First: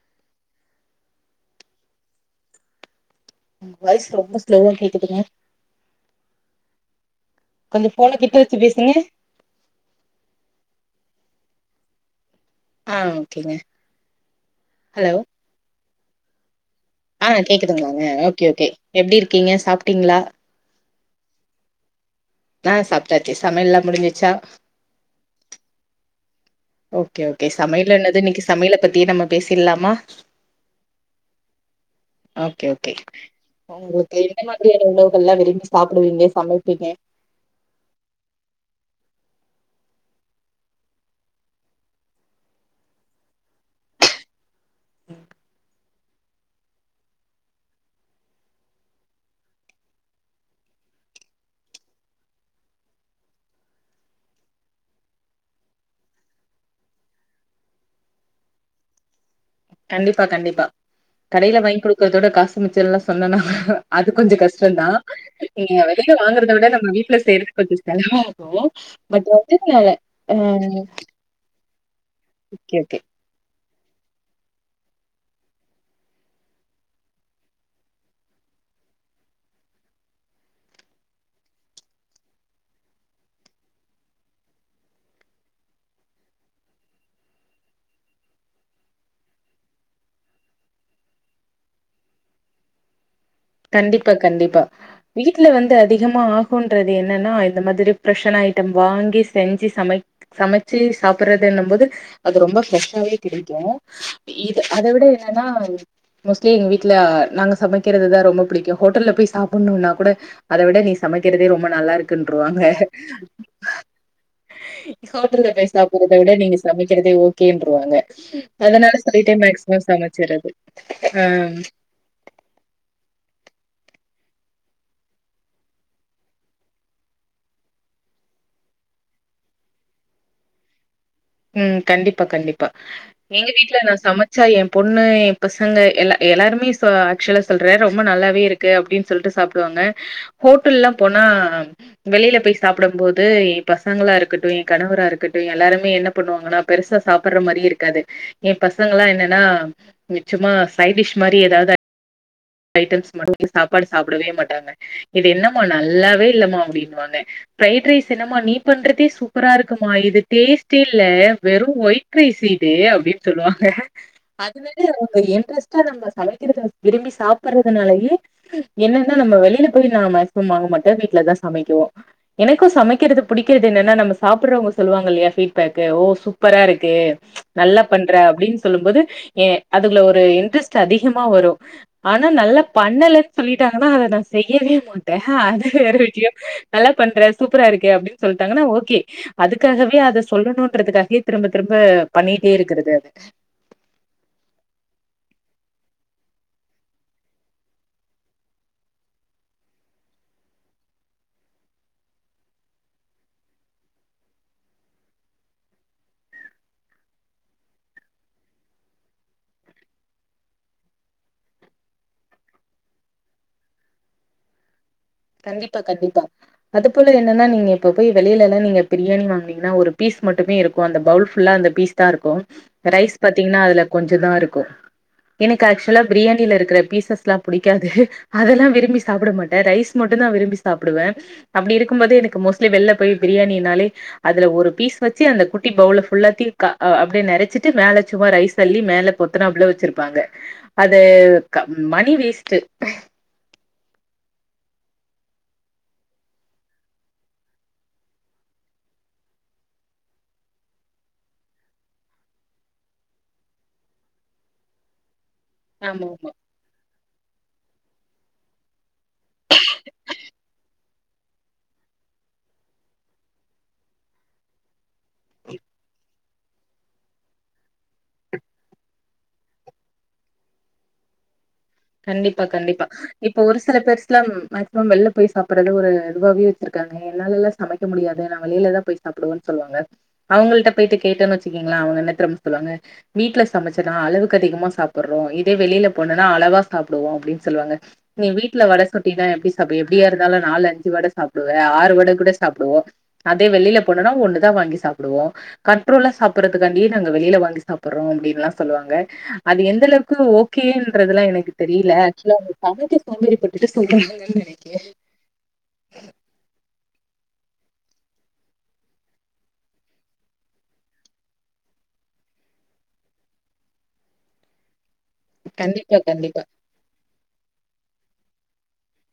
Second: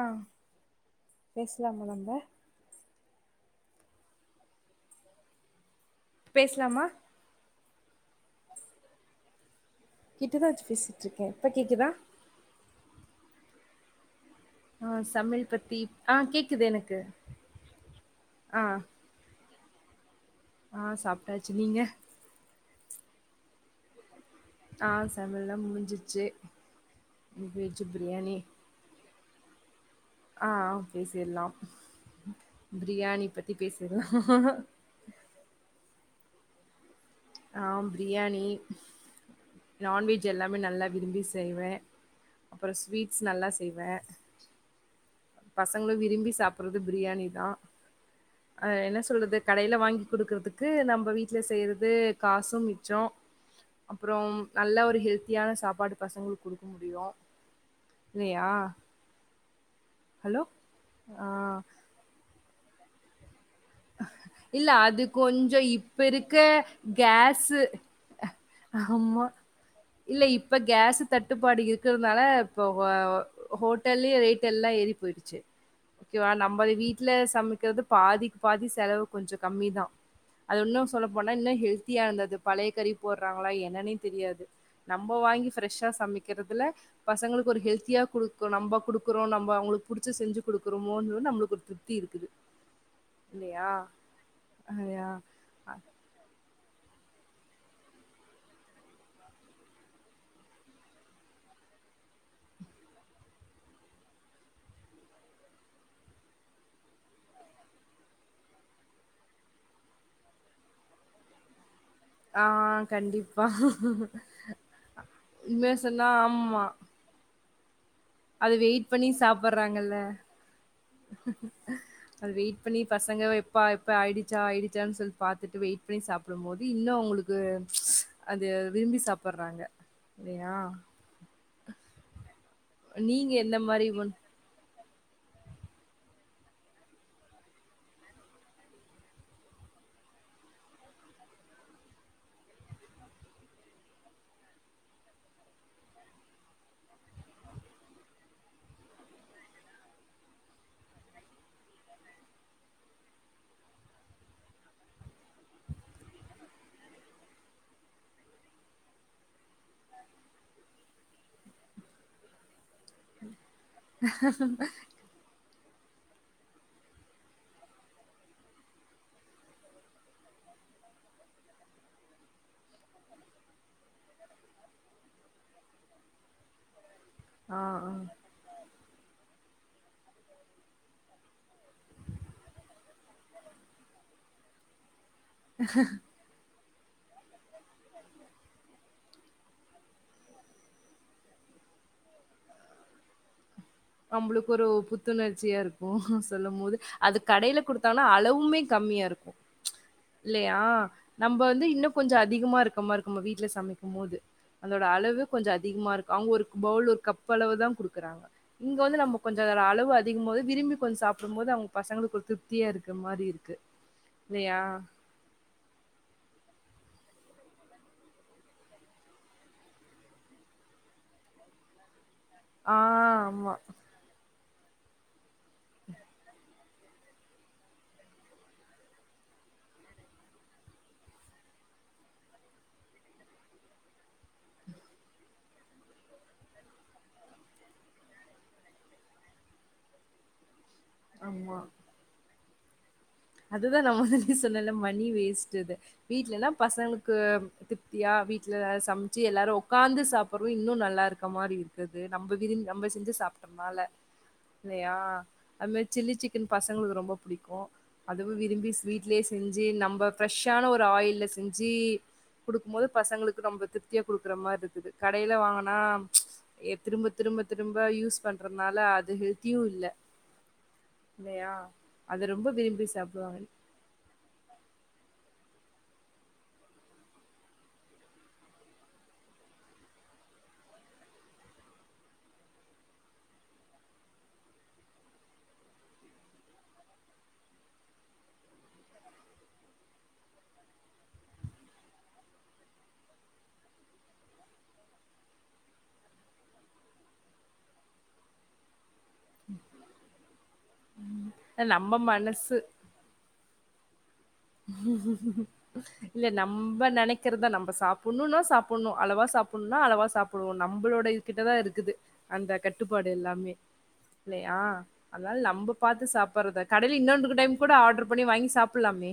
ஆ பேசலாம நம்ப உங்க வாய்சு ரொம்ப ஸ்லோவா கேக்குதுங்க பேசலாமா கொஞ்ச ஃபோன கிட்ட வச்சு பேசுங்க கிட்டதா வச்சு பேசிட்டு இருக்கே இப்ப கேக்குதா ஆ ஓகேங்க ஆ ஹலோ சமையல் பத்தி ஆ கேக்குது எனக்கு ஆ கேக்குதுங்களாங்க ஓகே ஆ ஓகே எப்டி இருக்கீங்க சாப்பிட்டீங்களா ஆ சாப்ட்டாச்சு நீங்க நான் சாப்ட்டாச்சு சமையெல்லா முடிஞ்சிச்சா ஆ சமைல்லா முடிஞ்சிருச்சி ஓகே ஓகே சமையல் என்னது இன்னைக்கு சமையல பத்தியே நம்ம பேசில்லாமா ஆ ஆ பேசில்லாம் ஓகே ஓகே உங்களுக்கு எந்த மாதிரியான உணவுகள்லாம் விரும்பி சாப்டுவீங்க சமைப்பீங்க ஆ பிரியாணி நான்வெஜ் எல்லாமே நல்லா விரும்பி செய்வே அப்புறம் ஸ்வீட்ஸ் நல்லா செய்வே பசங்களு விரும்பி சாப் சாப்புறது பிரியாணி தா அ என்ன சொல்றது கடையில வாங்கி குடுக்குறதுக்கு நம்ம வீட்டுல செய்யறது து காசு மிச்சோ அப்புறம் நல்ல ஒரு ஹெல்த்தியான சாப்பாடு பசங்களுக்கு குடுக்க முடியும் என்னயா கண்டிப்பா கண்டிப்பா ஆ கடையில வாங்கி குடுக்கறதோட காசு மிச்சோ எல்லாம் சொன்னேனா இல்ல அது கொஞ்சோ இப்ப வெளியில இருக்க வாங்கறத விட நம்ம வீட்ல செய்யறது கேஸ்சு கொஞ்சோ செலவாகு ஆமா பட் வந்து அ இல்ல இப்ப கேசு தட்டுப்பாடு இருக்கிறதுனால இப்ப ஓகே ஓகே ஹோட்டல்லயே ரேட் எல்லா ஏறி போயிடுச்சு ஓகேவா நம்ம வீட்டுல சமைக்கிறது பாதிக்கு பாதி செலவு கொஞ்சம் கம்மிதா அது உன்னு சொல்ல போனா இன்னு ஹெல்த்தியா இருந்தது பழைய கறி போடுறாங்களா என்னன்னே தெரியாது நம்ம வாங்கி ஃப்ரெஷ்ஷா சமைக்கிறதுல பசங்களுக்கு ஒரு ஹெல்தியா குடுக்க நம்ம குடுக்குறோ நம்ம அவங்களுக்கு புடிச்ச செஞ்சு குடுக்குறோமோன்ற நம்மளுக்கு ஒரு திருப் தி இருக்குது இல்லையா? கண்டிப்பா கண்டிப்பா அ யா. வீட்டுல வந்து அதிக நிஜமா ஆகுன்றது என்னன்னா இந்த மாதிரி பிர்ஷ்ஷான ஐட்டம் வாங்கி செஞ்சி சமை சமைச்சி சாப்பறது இன்னும் போது அது ரொம்ப ஃப்ரெஷ்ஷாவே கெடைக்கும் இது அத விட என்னன்னா மோஸ்ட்லி எங்க வீட்ல நாங்க சமைக்கிறது தா ரொம் ப புடிக்கும் ஹோட்டல்ல போய் சாப்பன்ணும்னா கூட அதை விட நீ சமைக்கிறதே ரொம்ப நல்லா இருக் ஆ குன்ருவாங்க கண்டிப்பா ஹோட்டல்ல உண்மைய போய் சொன்னா சாப்பிடுறதை விட நீங்க ஆமா சமைக் சமக்கிறதே ஓகேன்றுவாங்க அது வெயிட் அதனால பண்ணி சரின்டே மேக்சிமம் சாப்பட்றாங்கல்ல சமைச்சிறது ஆ அது வெயிட் பண்ணி பசங்க எப்பா எப்ப ஆயிடுச்சா ஆயிடுச்சான்னு சொல்லி பாத்துட்டு வெயிட் பண்ணி சாப் பிடும் போது இன்னும் அவங்களுக்கு அது விரும்பி சாப்பறாங்க இல்லையா ம் கண்டிப்பா கண்டிப்பா நீங்க எங்க எந்த வீட்டுல மாரி நான் ஒன் சம ச்சா என் பொண்ணு என் பசங்க எல்ல எல்லாருமே ஆக்சுவலா சொல்ற ரொம்ப நல்லாவே இருக் கு அப்டின் சொல்லிட்டு சாப்பிடுவாங்க ஹோட்டல்லா போனா வெளியில போய் சாப்பிடும் போது என் பசங்களா இருக்கட்டு என் கணவரா இருக்கட்டு எல்லாருமே என்ன பண்ணுவாங்கன்னா பெருசா சாப்பற்ற மாரியே இருக்காது என் பசங்கலா என்னன்னா நிச்சமா சைடிஷ் மாரி ஏதாவது ஐட்டம்ஸ் மட்டு இ சாப்பாடு சாப்பிடவே மாட்டாங்க இது என்னம் நல்லாவே இல்லமா அப்டின்னுவாங்க பிஃரைட் ரைஸ் என்னம்மா நீ பண்றதே சூப்பரா இருக்குமா இது டேஸ் ட்டில்ல வெறும் ஒயிட் ரைஸ் இது அப்டின் சொல்லுவாங்க அதனால அவ்ங் இன்ட்ரெஸ்ட்டா நம்ம சமைக்கிறத விரும்பி சாப்பறதுனாலயே என்னன்னா நம்ம வெளில போய் நா மேக்சிமம் வாங்க மாட்டே வீட்டுலதா சமைக்குவோ எனக்கு சமைக்கிறது புடிக்கிறது என்னன்னா நம்ம சாப்புறோங்க சொல்வாங்க இல்லயா ஃபீட் பேக்கு ஓ சூப்பராருக்கு ஆ நல்லா ஆ பண்ற அப்டின் சொல்லும் போது ஏ அதுல ஒரு இன்ட்ரெஸ்ட்டு அதிகமா வரு ஆனா நல்லா பண்ணலன் சொல்லிட்டாங்கன்னா அத நா செய்யவே மாட்டே அது வேற விஷயோ நல்லா பண்ற சூப்பராருக்கு அப்டின் சொல்ட்டாங்கன்னா ஓகே அதுக்காகவே அத சொல்லணுன்றதுக்காகயே திரும்ப திரும்ப பண்ணிட்டே இருக்குறது அது நம்பளுக்கு ஒரு புத்துணர்ச்சியா இருக்கு சொல்லும் போது அது கடைல குடுத்தாங்கன்னா அளவுமே கம்மியாருக்கு இல்லயா நம்ப வந்து இன்னு கொஞ்சோ அதிகமா இருக்கமார்ருக்குமா வீட்ல சமைக்கும்போது அதோட அளவு கொஞ்சோ அதிகமாருக்கு அவுங்க ஒரு பவுல் ஒரு கப் அளவு தா குடுக்குறாங்க இங்க வந்து நம்ம கொஞ்சோ அதோட அளவு அதிகம்போது விரும்பி கொஞ்சோ சாப்டும்போது அவுங்க பசங்களுக்கு ஒரு திருப்தியா இருக்ற மாரி இருக்கு இல்லயா கண்டிப்பா கண்டிப்பா அது போல என்னன்னா நீங்க இப்ப போய் வெளிலல்லா நீங்க பிரியாணி வாங்னீங்கன்னா ஒரு பீஸ் மட்டுமே இருக்கு அந்த பவுல் ஃபுல்லா அந்த பீஸ் தா இருக்கு ஆ ரைஸ் ஆமா, பாத்தீங்கன்னா அதுல கொஞ்சந்தாருக்கு எனக்கு ஆக்சுவலா பிரியாணில இருக்ற பீசஸ்லா புடிக்காது அதெல்லா விரும்பி சாப்ட மாட்டே ரைஸ் மட்டுந்தா விரும்பி சாப்டுவே அப்டி இருக்கும் போது எனக்கு மோஸ்ட்லி வெள்ல போய் பிரியாணினாலே அதுல ஒரு பீஸ் வச்சு அந்த கு ட்டி பவுல ஃபுல்லாத்தி க ஆ அப்டியே நெரச்சிட்டு மேல சும்மா ரைஸ் அள்ளி மேல பொத்துனாப்ள வச்சிருப்பாங்க அது க மணி வேஸ்ட்டு அதுதா நா ஆல்ரெடி சொன்னேல்ல மணி வேஸ்ட்டுது வீட்லனா பசங்ளுக்கு திருப்தியா வீட்ல சம்ச்சு எல்லாரு ஒக்காந்து சாப்புற இன்னு நல்லாரு க்க மாரி இருக்குது நம்ப விரு நம்ப செஞ்சு சாப்ட்டனால இல்லயா அதுமேரி ஆமா ஆமா சில்லி சிக்கன் பசங்களுக்கு ரொம்ப புடிக்கு அதுவு விரும்பி வீட்லயே செஞ்சு நம்ம ஃப்ரெஷ்ஷான ஒரு ஆயில்ல செஞ்சி குடுக்கும்போது பசங்களுக்கு ரொம்ப திருப்தியா குடுக்குற மார்ருக்குது கடைல வாங்னா எ திரும்ப திரும்ப திரும்ப யூஸ் பண்றதுனால அது ஹெல்த்தியு இல்ல இல்லயா கண்டிப்பா கண்டிப்பா இப்போ ஒரு சில பேர்ஸ்லா மேக்சிமம் வெளில போய் சாப்புறது ஒரு இதுவாவே வச்சிருக்காங்க என்னாலல்லா சமைக்க முடியாது நா வெளிலதா போய் சாப்டுவன் சொல்லுவாங்க அவுங்கள்ட்ட போய்ட்டு கேட்டேன்னு வச்சுக்கங்களே அவுங்க என்ன தெர்மா சொல்லுவாங்க வீட்ல சமச்சன்னா அளவுக்கு அதிகமா சாப்புறோ இதே வெளில போனேன்னா அளவா சாப்டுவோ அப்டின் சொல்வாங்க நீ வீட்ல வட சுட்டினா எப்டி சாப்பு எப்டியா இருந்தாலு நாலு அஞ்சு வட சாப்டுவ ஆறு வட கூட சாப்டுவோ அதே வெளில போனோனா ஒண்ணுதா வாங்கி சாப்டுவோ கன்ட்ரோல்லா சாப்புறதுக்கான்டியே நாங்க வெளில வாங்கி சாப்புறோ அப்டின்ல்லா சொல்லுவாங்க அது எந்தளவுக்கு ஓகேன்றதுல்லா எனக்கு நம்ம தெரில ஆக்சுவலா மனசு சமைக்க சோம்பேறி பட்டுட்டு சொல்றாங்கன் நெ இல்ல நம்ப நெனைக்கற்தா நம்ப சாப்புணுனா சாப்புணு அளவா சாப்புணுனா அளவா சாப் புணு நம்ளோட இது கிட்டதா இருக்குது அந்த கட்டுப்பாடு எல்லாமே இல்லயா அதனால நம்ப கண்டிப்பா பாத்து கண்டிப்பா சாப்புறத கடைல இன்னொன்றுக்கு டைம் கூட ஆட்ரு பண்ணி வாங்கி சாப்புலாமே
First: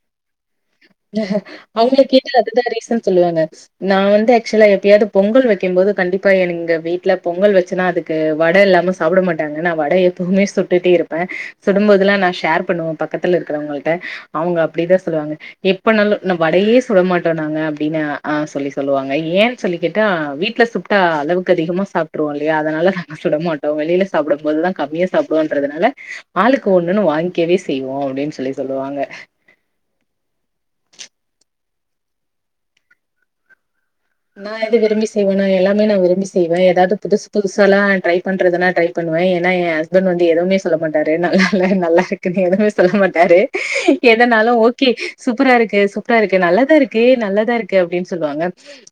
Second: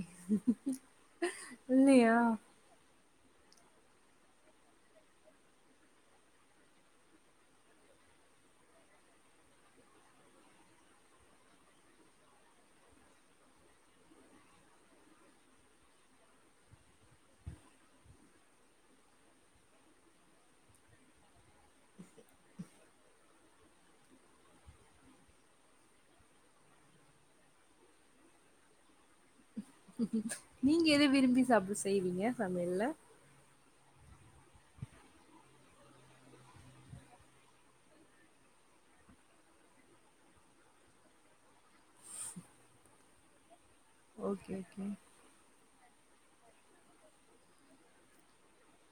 அவுங்கள கேட்டா அதுதா ரீசன் சொல்லுவாங்க நா வந்து ஆக்சுவலா எப்பயாவது பொங்கல் வைக்கும் போது கண்டிப்பா எங்க வீட்டுல பொங்கல் வச்சேன்னா அது க்கு வட இல்லாம சாப்பட மாட்டாங்க நா வட எப்பவுமே சுட்டுட்டே இருப்ப சுடும்போதெல்லா நா ஷேர் பண்ணுவ பக்க பக்கத்துல இருக்குறவுங்கள்ட்ட அவுங்க அப்படிதா சொல்லுவாங்க எப்பனாலு நா வடையே சுட மாட்டோ நாங்க அப்டின்னு ஆ சொல்லி சொல்லுவாங்க ஏன்னு சொல்லி கேட்டா வீட்ல சு ட்டா அளவுக்கு அதிகமா சாப்ட்டுருவோ இல்லையா அதனால நாங்க சுட மாட் வெளியில சாப்டும்போதுதா கம்மியா சாப்டுவோன்றதுனால ஆளுக்கு ஒண்ணுன்னு வாங்கிக்கவே செய்வோ அப்டின்னு சொல்லி சொல்லுவாங்க நீங்க எத விரும்பி சாப்ட செய்வீங்க சமையல்ல நா எது விரும்பி செய்வேன்னா எல்லாமே நா விரும்பி செய்வ எதாவது புது புதுசால்லாம ட்ரை பண்றதுனா ட்ரை பண்ணுவே ஏன்னா என் ஹஸ்பண்ட் வந்து எதுவுமே சொல்ல மாட்டாரு நல்லா இல்ல நல்லா இருக்குன்னு எதுவுமே சொல்ல மாட்டாரு எதனாலு ஓகே சூப்பரா இருக்கு சூப்பரா இருக்கு நல்லதா இருக்கு நல்லதா இருக்கு அப்டின்னு சொல்லுவாங்க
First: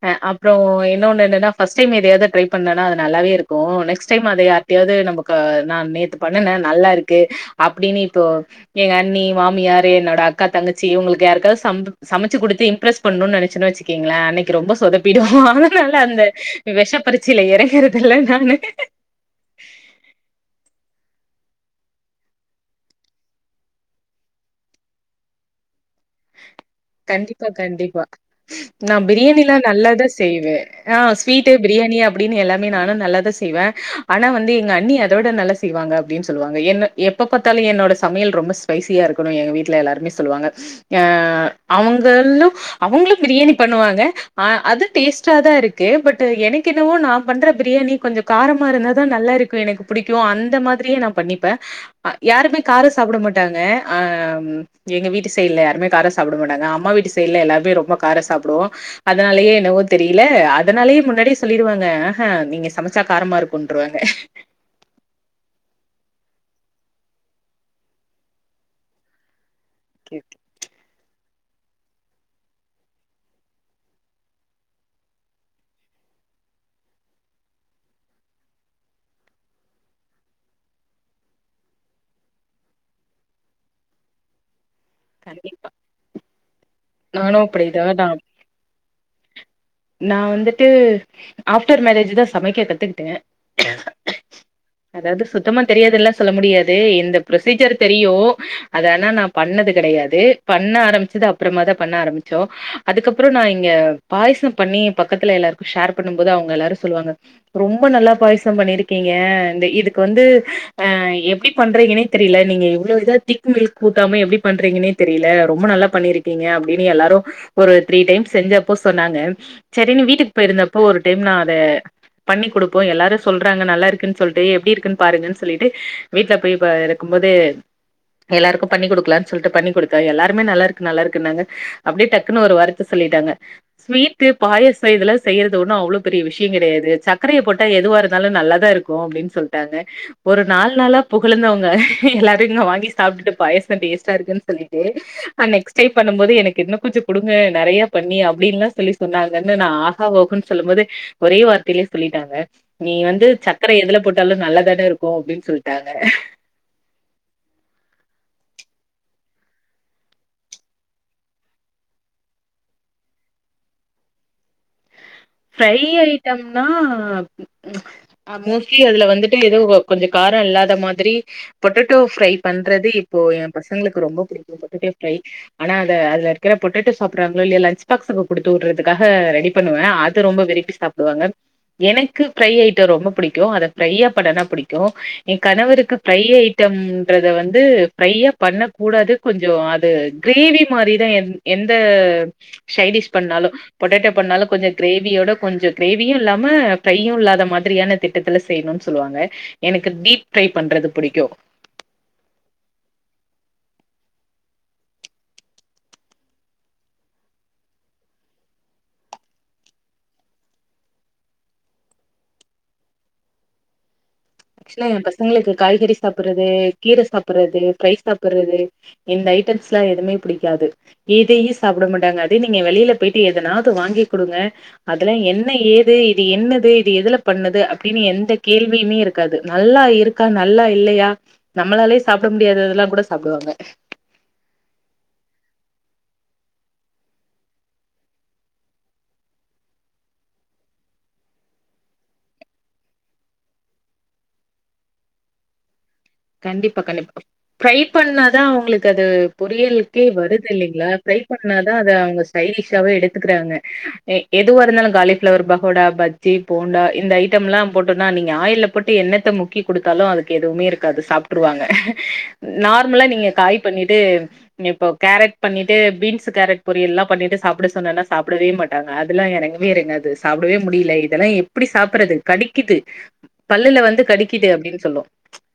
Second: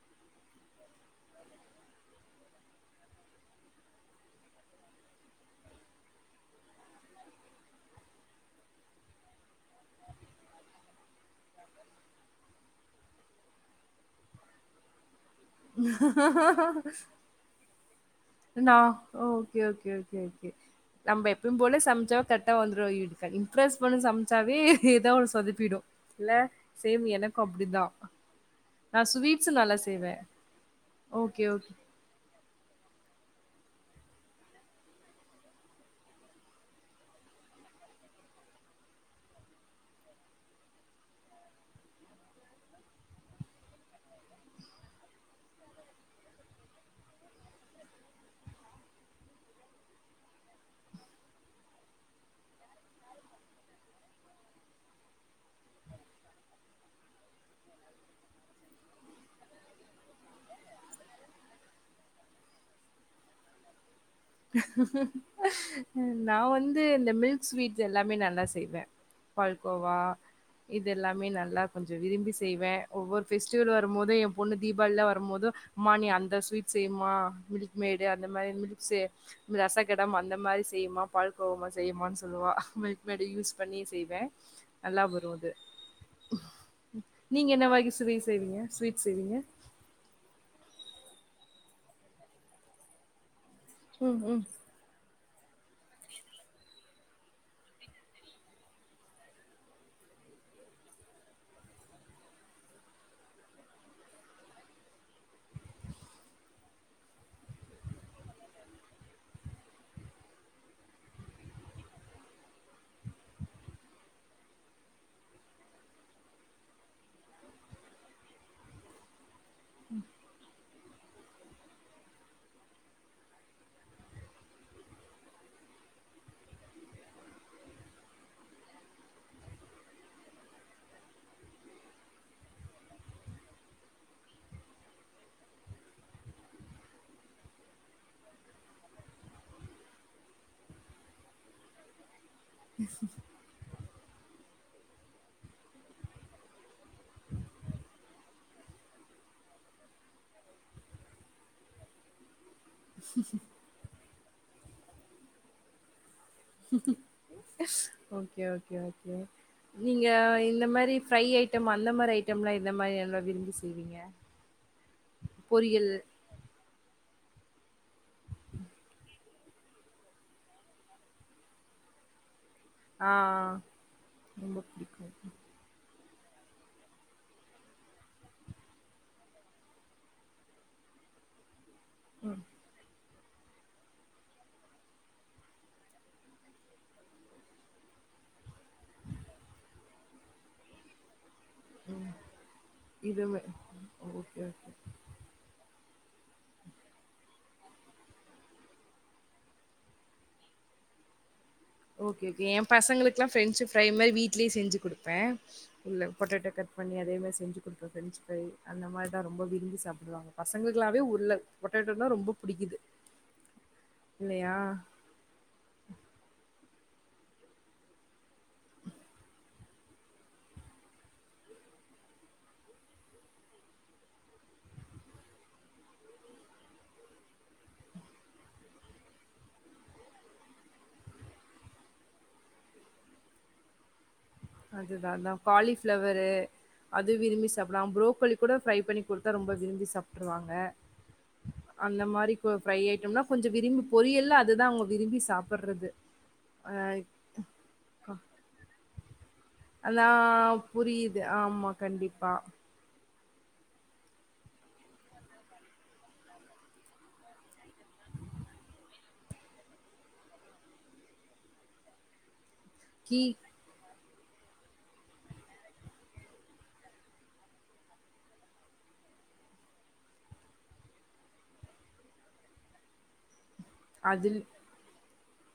அ அப்றோ என்னொன்னு என்னன்னா ஃபஸ்ட் டைம் எதயாது ட்ரை பண்ணன்னா அது நல்லாவே இருக்கு நேக்ஸ்ட் டைம் அத யார் கிட்டயாவது நம்பக்கு நா நேத்து பண்ணுன நல்லா இருக்கு அப்டின்னு இப்போ எங்க அண்ணி மாமியாரு என்னோட அக்கா தங்கச்சி இவுங்களுக்கு யாருக்காவது சம்பு சமைச் ச்சு குடுத்து இம்ப்ரஸ் பண்ணுன்னு நெனச்ச வச்சுக்கங்கள அன்னைக்கு ரொம்ப சொதப்பிடு அதனால அந்த ஓகே வெஷப்பறி ச்சைல இறங்கற துல்ல நானு நா ஓகே ஓகே ஓகே ஓகே நம் எப்பயு போல சம்ச்சோ கர்ட்டா வந்துரு இவுங்க இம்ப்ரஸ் பண்ண சமைச்சாவே ஏதா ஒன்னு சொதப்பிடு கண்டிப்பா கண்டிப்பா நா நான் பிரியாணிலா ஸ்வீட்ஸும் நல்லா நல்லாதா செய்வேன். செய்வே ஆ ஓகே, ஸ்வீட்டு ஓகே. பிரியாணி அப்டின்னு எல்லாமே நானு நல்லா தா செய்வ ஆனா வந்து எங்க அண்ணி அதோட நல்லா செய்வாங்க அப்டின்னு சொல்லுவாங்க என்ன எப்ப பாத்தாலு என்னோட சமையல் ரொம்ப ஸ்பைசியா இருக்கணு எங்க வீட்ல எல்லாருமே சொல்லுவாங்க அ அவுங்கன்னு அவுங்களும் பிரியாணி பண்ணுவாங்க அ அது டேஸ்ட்டா தா இருக்கு பட் எனக்கு என்னவோ நா பண்ற பிரியாணி கொஞ்ச காரமா இருந்தாதா நல்லா இருக்கு எனக்கு பிடிக்கு அந்த மாதிரியே நா பண்ணிப்ப அ யாருமே காரோ சாப்ட மாட்டாங்க அ எங்க வீட்டு சைடுல யா ருமே காரோ சாப்ட மாட்டாங்க அம்மா வீட்டு சைடுல எல்லார்மே ரொம்ப காரோ சாப்புடுவோ அதனாலயே என்னவோ தெரியல அதனாலயே முன்னாடியே சொல்லிருவாங்க ஆஹ நீங்க சமைச்சா காரமா இருக்கு கொன்டுருவாங்க நா வந்து இந்த மில்க் ஸ்வீட்ஸ் எல்லாமே நல்லா செய்வ பால்கோவா ஓகே ஓகே. இதெல்லாமே நல்லா கொஞ்சோ விரும்பி செய்வ ஒவ்வொரு ஃபெஸ்டிவல் வரும் போது எ பொண்ணு தீபாவளிலா வரும்போது அம்மா நீ அந்த ஸ்வீட் செய்மா மில்க் மேடு அந்த மாரி மில்க்ஸ்சு ரசகடம் அந்த மாரி செய்யுமா பால் கோவா செய்யுமானு சொல்லுவா மில்க்மேடு யூஸ் பண்ணி செய்வே நல்லா வரு‌ அது கண்டிப்பா நானு நீங்க என்ன அப்டிதா வகை நா ஸ்விட் செய்வீங்க ஸ்வீட்ஸ் செய்வீங்க நா வந்துட்டு ஆஃப்டர் மேரேஜ் தா சமைக்க கத்துக்கிட்ட ம் ம் அதாவது சுத்தமா தெரியாதுல்லா சொல்ல முடியாது இந்த ப்ரொசீஜர் தெரியு அத ஆனா நா பண்ணது கடையாது பண்ண ஆரம்பிச்சது அப்றமா தா பண்ண ஆரம்பிச்சோ அதுக்கப்புறோ நா இங்க பாயசம் பண்ணி பக்கத்துல எல்லாருக்கு ஷேர் பண்ணும் போது அவுங்க எல்லாரு சொல்லுவாங்க ரொம்ப நல்லா பாயசம் பண்ணிருக்கீங்க இந்த இதுக்கு வந்து அ எப்படி பண்றீங்கன்னே தெரியல நீங்க இவ்ளோ இதா திக்கு மில்க்கு ஊத்தாம எப்படி பண்றீங்கன்னே தெரியல ரொம்ப நல்லா பண்ணிருக்கீங்க அப்டின்னு எல்லாரு ஒரு த்ரீ டைம் செஞ்சப்போ சொன்னாங்க சரினு வீட்டுக்கு போயிருந்தப்போ ஒரு டைம் நா அத பண்ணி கொடுப்போ எல்லாரு சொல்றாங்க நல்லா இருக்குன்னு சொல்ட்டு எப்படி இருக்குன்னு பாருங்கன்னு சொல்லிட்டு வீட்ல போய் இப்ப இருக்கும் போது எல்லாருக்கு பண்ணி குடுக்குலான் சொல்ட்டு பண்ணி குடுத்த எல்லாருமே நல்லா இருக்கு நல்லா இருக்குன் நாங்க அப்டியே டக்குன்னு ஒரு வார் த் சொல்லிட்டாங்க ஸ்வீ டு பாயசோ இதெல்லா செய்யறது ஒன்னு அவுளோ பெரிய விஷ்யோ கெடையாது சக்கரைய போட்டா எதுவா இருந்தாலு நல்லாதா இருக்கு அப்டின் சொல் ட்டாங்க ஒரு நால் நாளா புகழுந்தவ்ங்க எல்லாரு இன்னு வாங்கி சாப்டுட்டு பாயசோ டேஸ்ட்டா இருக்குன் சொல்லிட்டு ஆ நெக்ஸ்ட் டை பண்ணும்போது எனக்கு இன்னு கொஞ்சோ குடுங்க நெறைய பண்ணி அப்டின்ல்லா சொல்லி சொன்னாங்கனு நா ஆஹா ஓஹோன் சொல்லும்போது ஒரே வார்த்தலே சொல்லிட்டாங்க நீ வந்து சக் கர எதுல போட்டாலு நல்லதான இருக்கு அப்டின் சொல்ட்டாங்க ஓகே ஓகே ஓகே நீங்க இந்த மாரி ஃப்ரை ஐட்டம் அந்த மாரி ஐட்டம்லா எந்த மாரி எல்லா விரும்பி செய்வீங்க ஃப்ரை பொரியல் ஐட்டம்னா ம் ம் அ மோஸ்ட்லி அதுல வந்துட்டு எதோ கொஞ்சோ காரோ இல்லாத மாதிரி பொட்டட்டோ ஃப்ரை பண்றது ஆ. இப்போ என் பசங்ளுக்கு ரொம்போ ரொம்ப புடிக்கு பொட்டட்டோ பிடிக்கும். ஃப்ரை ஆனா அத அதுல இருக்குற பொட்டேட்டோ சாப்டுறாங்ளோ இல்லயோ லஞ்ச் பாக்ஸுக்கு குடுத்து உட்றதுக்காக ரெடி பண்ணுவ அ து ரொம்ப விரும்பி சாப்டுவாங்க எனக்கு ஃப்ரை ஐட்டோ ரொம்ப பிடிக்கு அத ஃப்ரையா பண்ணாதா பிடிக்கு என் கணவருக்கு ஃப்ரை ஐட்டம்ன்றத வந்து ஃப்ரையா பண்ண கூடாது கொஞ்சோ அது கிரேவி மாரிதா என் எந்த சைடிஷ் இதுவுமே பண்ணாலு பொட்டேட்டோ ஓகே, பண்ணாலு கொஞ்ச ஓகே. கிரேவியோட கொஞ்சோ கிரேவியு இல்லாம ப்ரையு இல்லாத மாதிரியான திட்டத்துல செய்னுன்சொல்வாங்க எனக்கு டீப் ப்ரை பண்றது பிடிக்கு ஓகே ஓகே என் பசங்ளுக்குலா பிரஞ்சு ஃப்ரை மாரி வீட்லே செஞ்சு குடுப்பே இந்த பொட்டேட்டோ கட் பண்ணி அதே மாரி செஞ்சு குடுப்ப ப்ரெஞ்ச் ப்ரை அந்த மாரிதா ரொம்ப விரும்பி சாப்டுவாங்க பசங்ளுக்குளாவே உர்ள பொட்டேட்டோனா ரொம்ப பிடிக்குது இல்லையா? ஆக்சுவலா என் பசங்ளுக்கு காய்கறி சாப்புறது கீர சாப்புறது ரைஸ் சாப்புறது இந்த ஐட்டம்ஸ்லா எதுமே புடிக்காது ஏன்ட்டையே சாப்ட மாட்டாங்க அதே நீங்க வெளில போய்ட்டு எதனாது வாங்கி குடுங்க அதுலா என்ன ஏது இது என்னது இது எதுல பண்ணது அப்டின்னு எந்த கேள்வியுமே இருக் காது நல்லா இருக்கா நல்லா இல்லயா நம்மளாலயே சாப்ட முடியாததுலா கூட சாப்டுவாங்க அதுதா அதா காலிஃபிளவரு அது விரும்பி சாப்லா புரோக்கலி கூட ஃப்ரை பண்ணி குடுத்தா ரொம்ப விரும்பி சாப்ட்ருவாங்க அந்த மாரி கு ஃப்ரை ஐட்டம்னா கொஞ்சோ விரும்பி பொரியல்ல அதுதா அவுங்க விரும்பி சாப்புட்றது கண்டிப்பா கண்டிப்பா ஃப்ரை பண்ணாதா அவுங்ளுக்கு அது பொரியலுக்கே அதா வருது இல்லைங்ளா ஃப்ரை புரியுது ஆமா பண்ணாதா அத அவுங்க கண்டிப்பா சைடிஸ்ஷாவே எடுத்துக்குறாங்க எ எதுவா இருந்தாலு காலிஃபிளவர் பகோடா பஜ்ஜி போண்டா இந்த ஐட்டம்லா போட்டோனா நீங்க ஆயில்ல போட்டு எண்ணத்த முக்கி குடுத்தாலு அதுக்கு எதுவுமே இருக் காது சாப்ட்ருவாங்க நார்முலா கீ நீங்க காய் பண்ணிட்டு இப்போ கேரட் பண்ணிட்டு பீன்ஸு கேரட் பொரியல்லா பண்ணிட்டு சாப்டு சொன்னாலா சாப்டவே மாட்டாங்க அதுலா எறங்கவே எறங்காது சாப்டவே முடில இதெல்லா எப்புடி சாப்புறது கடிக்குது பல்லுல வந்து அதில் கடிக்கிது அப்டின் சொல்லு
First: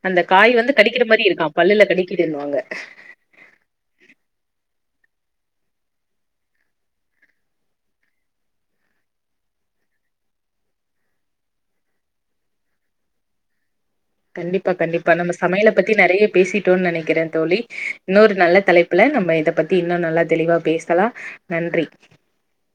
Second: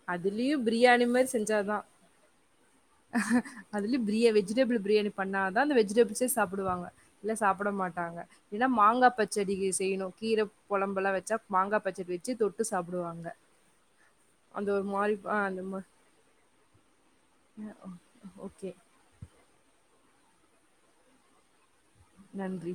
அந்த அதுலயு காய் வந்து கடிக்கிற பிரியாணி மாரி இருக்கா பல்லுல கடிக்கிதுன்வாங்க அதுலே பிரியா வெஜிடேபிள் பிரியாணி பண்ணாதா அந்த வெஜிடேபிள்ஸே சாப்புடுவாங்க இல்ல சாப்ட மாட்டாங்க இனா மாங்கா பச்சடிகே செய்ணு கீர கொழம்புலா வச்சா மாங்கா பச்சடி வச்சு தொட்டு சாப்டுவாங்க கண்டிப்பா கண்டிப்பா நம்ம அந்த சமயல மா பத்தி நெறைய பேசிட்டோன் நெனக்கிற தோழி இன்னொரு நல்ல ஓகே தலை புல நம்ம இத பத்தி இன்னு நல்லா தெளிவா பேசலா நன்றி நன்றி